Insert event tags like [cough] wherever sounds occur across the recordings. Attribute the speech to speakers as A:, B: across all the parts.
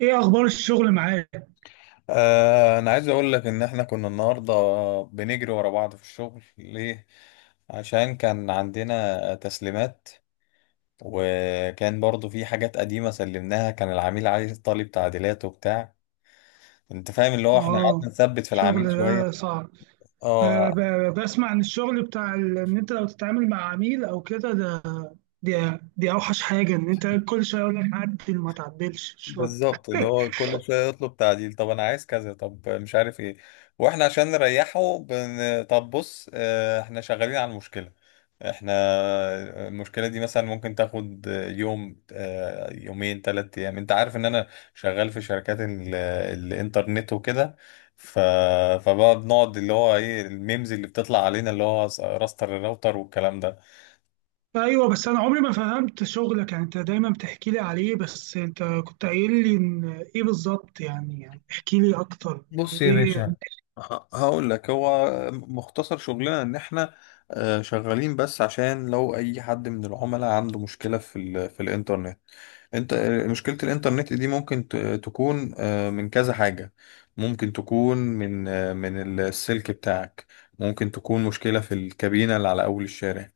A: ايه اخبار الشغل معاك؟
B: انا عايز اقول لك ان احنا كنا النهارده بنجري ورا بعض في الشغل ليه عشان كان عندنا تسليمات، وكان برضو في حاجات قديمة سلمناها كان العميل عايز طالب تعديلات وبتاع. انت فاهم اللي هو احنا
A: اه.
B: قعدنا نثبت في
A: الشغل
B: العميل
A: ده
B: شوية.
A: صعب. أنا
B: اه
A: بسمع عن الشغل بتاع ان انت لو تتعامل مع عميل او كده ده. دي اوحش حاجه ان انت كل شويه يقول لك عدل ما تعدلش شغل.
B: بالظبط، اللي هو كل شويه يطلب تعديل، طب انا عايز كذا طب مش عارف ايه. واحنا عشان نريحه طب بص، احنا شغالين على المشكله. احنا المشكله دي مثلا ممكن تاخد يوم، يومين، 3 ايام. انت عارف ان انا شغال في شركات الانترنت وكده. ف... فبقى بنقعد اللي هو ايه الميمز اللي بتطلع علينا، اللي هو راستر الراوتر والكلام ده.
A: ايوه، بس انا عمري ما فهمت شغلك، يعني انت دايما بتحكي لي عليه بس انت كنت قايل لي ان ايه بالظبط يعني احكي لي اكتر يعني
B: بص يا
A: ايه.
B: باشا، هقول لك هو مختصر شغلنا ان احنا شغالين بس عشان لو اي حد من العملاء عنده مشكلة في الانترنت. انت، مشكلة الانترنت دي ممكن تكون من كذا حاجة. ممكن تكون من السلك بتاعك. ممكن تكون مشكلة في الكابينة اللي على اول الشارع.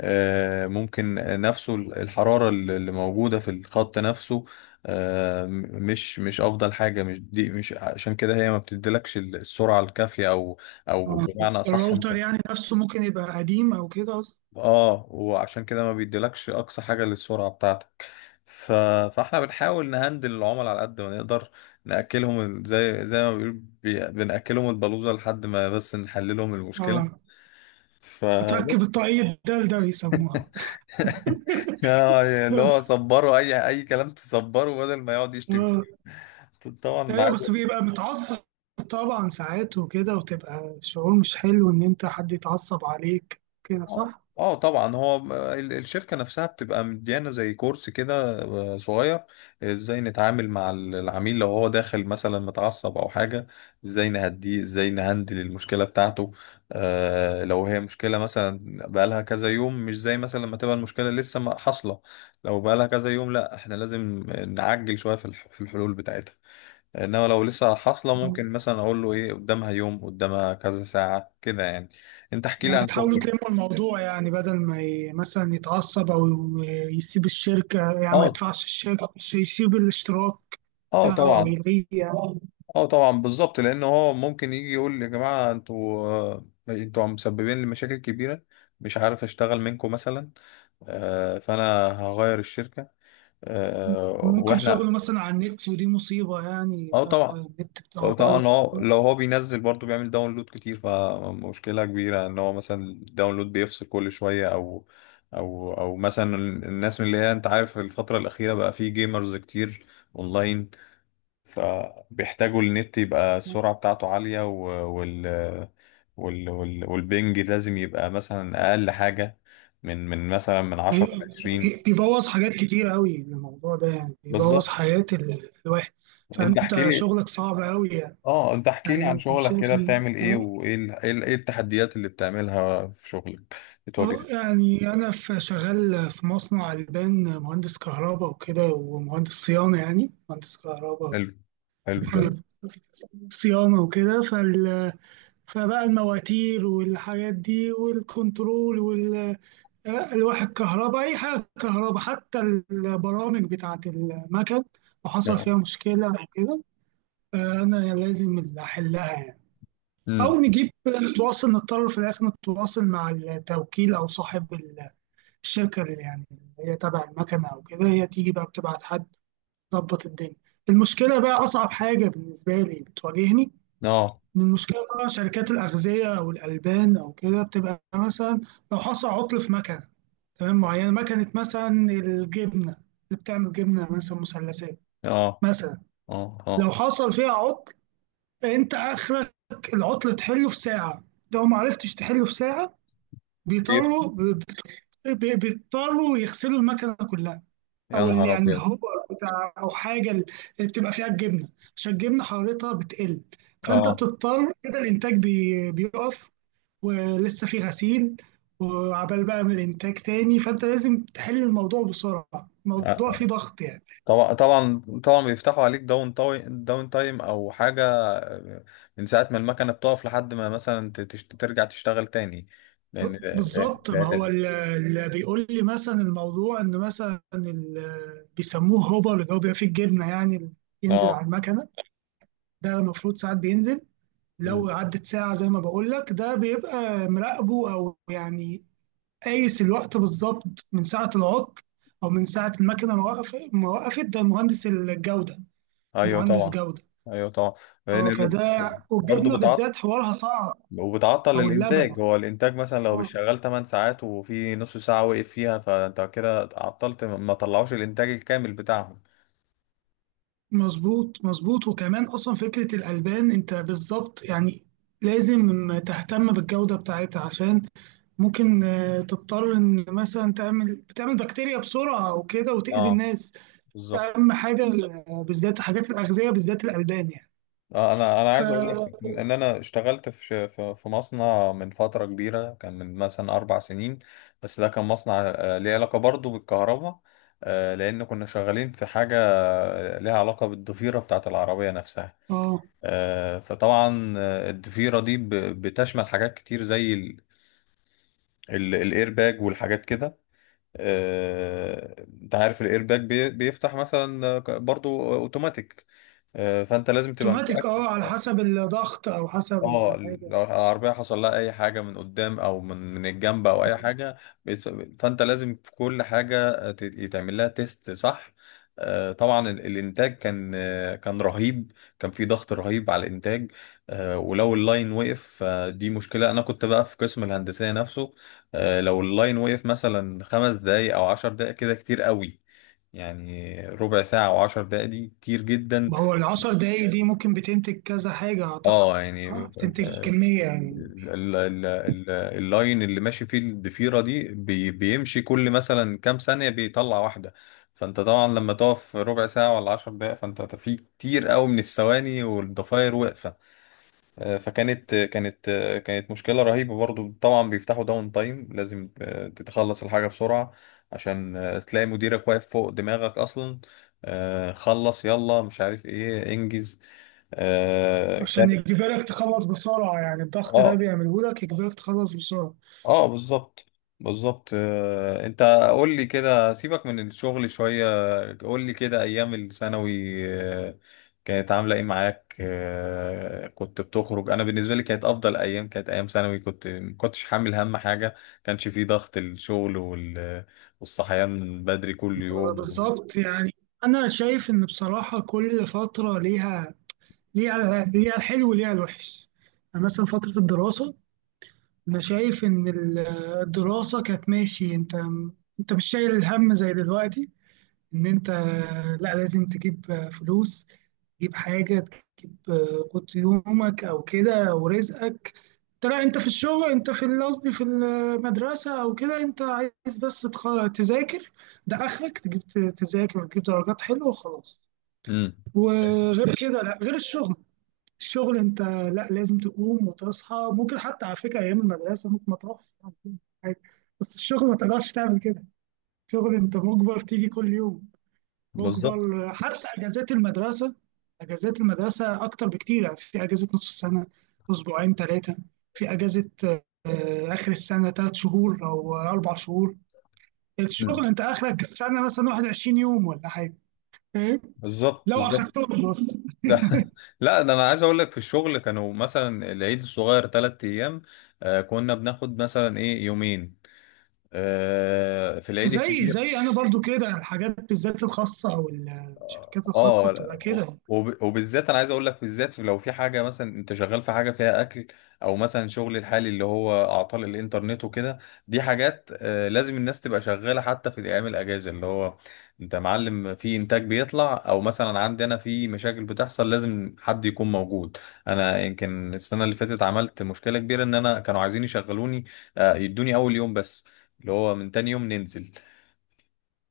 B: ممكن نفسه الحرارة اللي موجودة في الخط نفسه. مش أفضل حاجة، مش دي، مش عشان كده هي ما بتديلكش السرعة الكافية، أو أو
A: آه،
B: بمعنى أصح
A: الراوتر
B: أنت.
A: يعني نفسه ممكن يبقى قديم او كده.
B: وعشان كده ما بيديلكش أقصى حاجة للسرعة بتاعتك. ف... فاحنا بنحاول نهندل العملاء على قد ما نقدر. نأكلهم زي ما بيقول بنأكلهم البلوزة لحد ما، بس نحللهم المشكلة.
A: اه. تركب
B: فبس.
A: التقييد ده بيسموها.
B: اللي هو صبره، اي كلام تصبره بدل ما يقعد يشتم فيه.
A: [laughs]
B: طبعا
A: أيوه، بس
B: عادي.
A: بيبقى متعصب. طبعًا ساعات وكده، وتبقى شعور مش حلو إن أنت حد يتعصب عليك كده،
B: اه،
A: صح؟
B: طبعا هو الشركه نفسها بتبقى مديانه زي كورس كده، صغير. ازاي نتعامل مع العميل لو هو داخل مثلا متعصب او حاجه، ازاي نهديه، ازاي نهندل المشكله بتاعته. آه، لو هي مشكله مثلا بقالها كذا يوم مش زي مثلا لما تبقى المشكله لسه حاصله. لو بقالها كذا يوم لا احنا لازم نعجل شويه في الحلول بتاعتها. انما لو لسه حاصله،
A: آه،
B: ممكن مثلا اقول له ايه قدامها يوم، قدامها كذا ساعه كده يعني. انت احكي لي عن
A: بتحاولوا
B: شغلك.
A: تلمّوا الموضوع يعني بدل ما مثلًا يتعصب أو يسيب الشركة، يعني ما
B: اه،
A: يدفعش الشركة، مش يسيب الاشتراك
B: اه
A: بتاعه أو
B: طبعا،
A: يلغيه يعني.
B: اه طبعا بالظبط، لان هو ممكن يجي يقول لي يا جماعه، انتوا عم مسببين لي مشاكل كبيره، مش عارف اشتغل منكم مثلا. فانا هغير الشركه.
A: ممكن
B: واحنا
A: شغله مثلًا على النت، ودي مصيبة، يعني
B: اه
A: يبقى
B: طبعا.
A: النت بتاعه
B: لو طبعا
A: بايظ.
B: هو لو هو بينزل برضه بيعمل داونلود كتير، فمشكلة كبيرة ان هو مثلا الداونلود بيفصل كل شوية، او مثلا الناس من اللي هي، انت عارف الفترة الأخيرة بقى في جيمرز كتير اونلاين. فبيحتاجوا النت، يبقى السرعة بتاعته عالية، والبنج لازم يبقى مثلا أقل حاجة من مثلا من 10 ل
A: أيوة،
B: 20.
A: بيبوظ حاجات كتير قوي الموضوع ده، يعني بيبوظ
B: بالظبط.
A: حياة الواحد.
B: انت احكي
A: فأنت
B: لي،
A: شغلك صعب قوي يعني.
B: اه انت احكي
A: يعني
B: لي عن
A: أنا
B: شغلك
A: شايف
B: كده،
A: إن
B: بتعمل ايه، وايه ال... ايه ال- إيه التحديات اللي بتعملها في شغلك بتواجهك.
A: يعني أنا في شغال في مصنع ألبان، مهندس كهرباء وكده، ومهندس صيانة، يعني مهندس كهرباء
B: حلو حلو جميل.
A: [laughs] صيانة وكده فبقى المواتير والحاجات دي والكنترول الواحد كهرباء، أي حاجة كهرباء حتى البرامج بتاعة المكن لو حصل
B: اه،
A: فيها مشكلة أو كده، أنا لازم اللي أحلها يعني.
B: امم
A: أو نجيب نتواصل، نضطر في الآخر نتواصل مع التوكيل أو صاحب الشركة، اللي يعني اللي هي تبع المكنة أو كده، هي تيجي بقى بتبعت حد تظبط الدنيا. المشكلة بقى أصعب حاجة بالنسبة لي بتواجهني
B: اه
A: إن المشكلة، طبعا شركات الأغذية أو الألبان أو كده بتبقى مثلا لو حصل عطل في مكنة تمام، معينه، مكنه مثلا الجبنه اللي بتعمل جبنه مثلا مثلثات
B: اه
A: مثلا.
B: اه
A: لو
B: اه
A: حصل فيها عطل انت اخرك العطل تحله في ساعه. لو ما عرفتش تحله في ساعه
B: كتير.
A: بيضطروا ب- بيضطروا يغسلوا المكنه كلها،
B: يا
A: او اللي
B: نهار
A: يعني
B: ابيض.
A: الهوبر بتاع او حاجه اللي بتبقى فيها الجبنه، عشان الجبنه حرارتها بتقل. فانت
B: اه
A: بتضطر كده الانتاج بيقف ولسه في غسيل وعبال بقى من الانتاج تاني، فانت لازم تحل الموضوع بسرعه، الموضوع فيه
B: آه.
A: ضغط يعني.
B: طبعا طبعا طبعا بيفتحوا عليك داون تايم داون تايم او حاجه، آه، من ساعه ما المكنه بتقف لحد ما مثلا ترجع تشتغل تاني.
A: ب- بالظبط، ما هو
B: لان
A: اللي بيقول لي مثلا الموضوع ان مثلا بيسموه هوبر اللي هو بيبقى فيه الجبنه يعني اللي ينزل
B: اه.
A: على المكنه، ده المفروض ساعات بينزل.
B: أمم.
A: لو عدت ساعه، زي ما بقول لك، ده بيبقى مراقبه او يعني قايس الوقت بالظبط من ساعه العطل او من ساعه المكنه ما وقفت، ده مهندس الجوده،
B: ايوه
A: مهندس
B: طبعا،
A: جوده.
B: ايوه طبعا،
A: اه،
B: لان
A: فده،
B: برضه.
A: والجبنه بالذات حوارها صعب،
B: وبتعطل
A: او اللبن.
B: الانتاج، هو الانتاج مثلا لو
A: اه،
B: بيشتغل 8 ساعات وفي نص ساعة وقف فيها، فانت كده عطلت ما طلعوش الانتاج الكامل بتاعهم.
A: مظبوط مظبوط. وكمان اصلا فكره الالبان انت بالظبط يعني لازم تهتم بالجوده بتاعتها، عشان ممكن تضطر ان مثلا بتعمل بكتيريا بسرعه او كده وتاذي
B: اه
A: الناس.
B: بالظبط.
A: ده اهم حاجه، بالذات حاجات الاغذيه بالذات الالبان يعني.
B: انا
A: ف
B: عايز اقول لك ان انا اشتغلت في ش- في في مصنع من فترة كبيرة، كان من مثلا 4 سنين. بس ده كان مصنع، ليه علاقة برضه بالكهرباء. لان كنا شغالين في حاجة ليها علاقة بالضفيرة بتاعة العربية نفسها.
A: اه
B: فطبعا الضفيرة دي بتشمل حاجات كتير زي الايرباج والحاجات كده. آه، انت عارف الايرباج بيفتح مثلا برضو اوتوماتيك. فانت لازم تبقى
A: اوتوماتيك،
B: متاكد.
A: على حسب الضغط او حسب
B: اه.
A: الحاجه.
B: لو العربية حصل لها أي حاجة من قدام، أو من الجنب، أو أي
A: اه.
B: حاجة. بيس- فأنت لازم في كل حاجة يتعمل لها تيست صح. طبعا الإنتاج كان رهيب. كان في ضغط رهيب على الإنتاج. ولو اللاين وقف فدي مشكلة. أنا كنت بقى في قسم الهندسية نفسه. لو اللاين وقف مثلا 5 دقايق أو 10 دقايق كده كتير قوي. يعني ربع ساعة أو 10 دقايق دي كتير جدا.
A: ما هو العشر دقايق دي ممكن بتنتج كذا حاجة أعتقد،
B: اه يعني
A: صح؟ بتنتج كمية يعني.
B: اللاين اللي ماشي فيه الضفيرة دي بيمشي كل مثلا كام ثانية بيطلع واحدة. فانت طبعا لما تقف ربع ساعة ولا 10 دقايق فانت في كتير قوي من الثواني والضفاير واقفة. فكانت كانت مشكلة رهيبة. برضو طبعا بيفتحوا داون تايم، لازم تتخلص الحاجة بسرعة، عشان تلاقي مديرك واقف فوق دماغك اصلا. خلص يلا مش عارف ايه انجز.
A: عشان
B: كانت.
A: يجبرك تخلص بسرعة، يعني الضغط ده
B: اه
A: بيعمله لك يجبرك تخلص بسرعة.
B: اه بالظبط بالظبط. انت قول لي كده سيبك من الشغل شوية، قول لي كده ايام الثانوي. آه، كانت عاملة ايه معاك؟ كنت بتخرج؟ انا بالنسبة لي كانت افضل ايام، كانت ايام ثانوي. كنت ما كنتش حامل هم حاجة، كانش فيه ضغط الشغل والصحيان بدري كل يوم.
A: بالظبط يعني. أنا شايف إن بصراحة كل فترة ليها الحلو وليها الوحش. يعني مثلا فترة الدراسة، أنا شايف إن الدراسة كانت ماشي. أنت مش شايل الهم زي دلوقتي، ان انت لا لازم تجيب فلوس، تجيب حاجه، تجيب قوت يومك او كده ورزقك. انت لا، انت في الشغل، انت في قصدي في المدرسه او كده، انت عايز بس تذاكر. ده اخرك تجيب تذاكر وتجيب درجات حلوه وخلاص.
B: امم
A: وغير كده لا، غير الشغل. الشغل انت لا لازم تقوم وتصحى، ممكن حتى على فكره ايام المدرسه ممكن ما تروحش بس الشغل ما تقدرش تعمل كده. الشغل انت مجبر تيجي كل يوم،
B: بالظبط.
A: مجبر. حتى اجازات المدرسه، اجازات المدرسه اكتر بكتير، يعني في اجازه نص السنه اسبوعين ثلاثه، في اجازه اخر السنه ثلاث شهور او اربع شهور. الشغل
B: مم.
A: انت اخرك السنه مثلا 21 يوم ولا حاجه، فاهم،
B: بالظبط
A: لو
B: بالظبط.
A: اخدتهم بس.
B: ده [laughs] لا ده انا عايز اقول لك في الشغل كانوا مثلا العيد الصغير 3 ايام، آه كنا بناخد مثلا ايه يومين آه في العيد
A: وزي
B: الكبير.
A: زي انا برضو كده الحاجات بالذات الخاصه او الشركات الخاصه
B: اه
A: بتبقى
B: لا،
A: كده.
B: وبالذات انا عايز اقول لك، بالذات لو في حاجه مثلا انت شغال في حاجه فيها اكل، او مثلا شغل الحالي اللي هو اعطال الانترنت وكده، دي حاجات لازم الناس تبقى شغاله حتى في الايام الاجازه. اللي هو انت معلم في انتاج بيطلع، او مثلا عندنا في مشاكل بتحصل لازم حد يكون موجود. انا يمكن السنه اللي فاتت عملت مشكله كبيره، ان انا كانوا عايزين يشغلوني يدوني اول يوم بس، اللي هو من تاني يوم ننزل.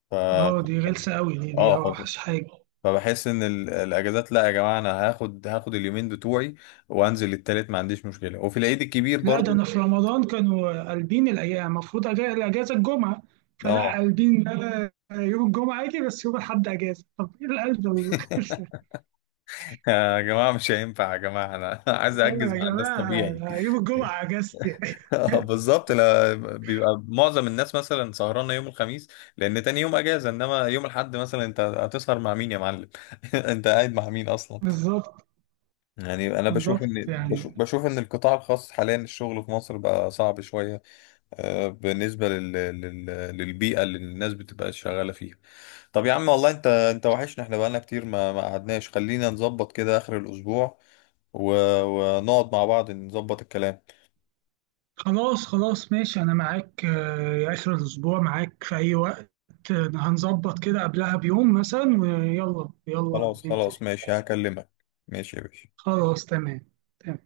B: ف
A: اه، دي غلسه قوي، دي
B: اه.
A: اوحش حاجه.
B: فبحس ان الاجازات، لا يا جماعه انا هاخد اليومين بتوعي وانزل التالت، ما عنديش مشكله، وفي العيد الكبير
A: لا ده
B: برضو.
A: انا في رمضان كانوا قلبين الايام، المفروض الاجازه الجمعه، فلا
B: اه
A: قلبين، ده أنا يوم الجمعه اجي بس، يوم الاحد اجازه، طب ايه القلب ده؟
B: [laughs]
A: [laughs]
B: يا جماعه مش هينفع، يا جماعه انا [laughs] عايز
A: آه
B: اجز
A: يا
B: مع الناس
A: جماعه،
B: طبيعي.
A: أنا يوم
B: [laughs]
A: الجمعه اجازتي. [laughs]
B: بالظبط، لا بيبقى معظم الناس مثلا سهرانه يوم الخميس، لان تاني يوم اجازه. انما يوم الاحد مثلا انت هتسهر مع مين يا معلم؟ [laughs] انت قاعد مع مين اصلا؟
A: بالظبط
B: يعني انا
A: بالظبط يعني.
B: بشوف ان القطاع الخاص حاليا الشغل في مصر بقى صعب شويه. بالنسبة للبيئة اللي الناس بتبقى شغالة فيها. طب يا عم والله، انت وحشنا، احنا بقالنا كتير ما قعدناش، خلينا نظبط كده آخر الأسبوع و... ونقعد مع بعض نظبط الكلام.
A: خلاص خلاص ماشي، انا معاك، يا اخر الاسبوع معاك في اي وقت. هنظبط كده قبلها بيوم مثلا ويلا يلا
B: خلاص
A: ننزل.
B: خلاص ماشي هكلمك. ماشي يا باشا.
A: خلاص تمام تمام.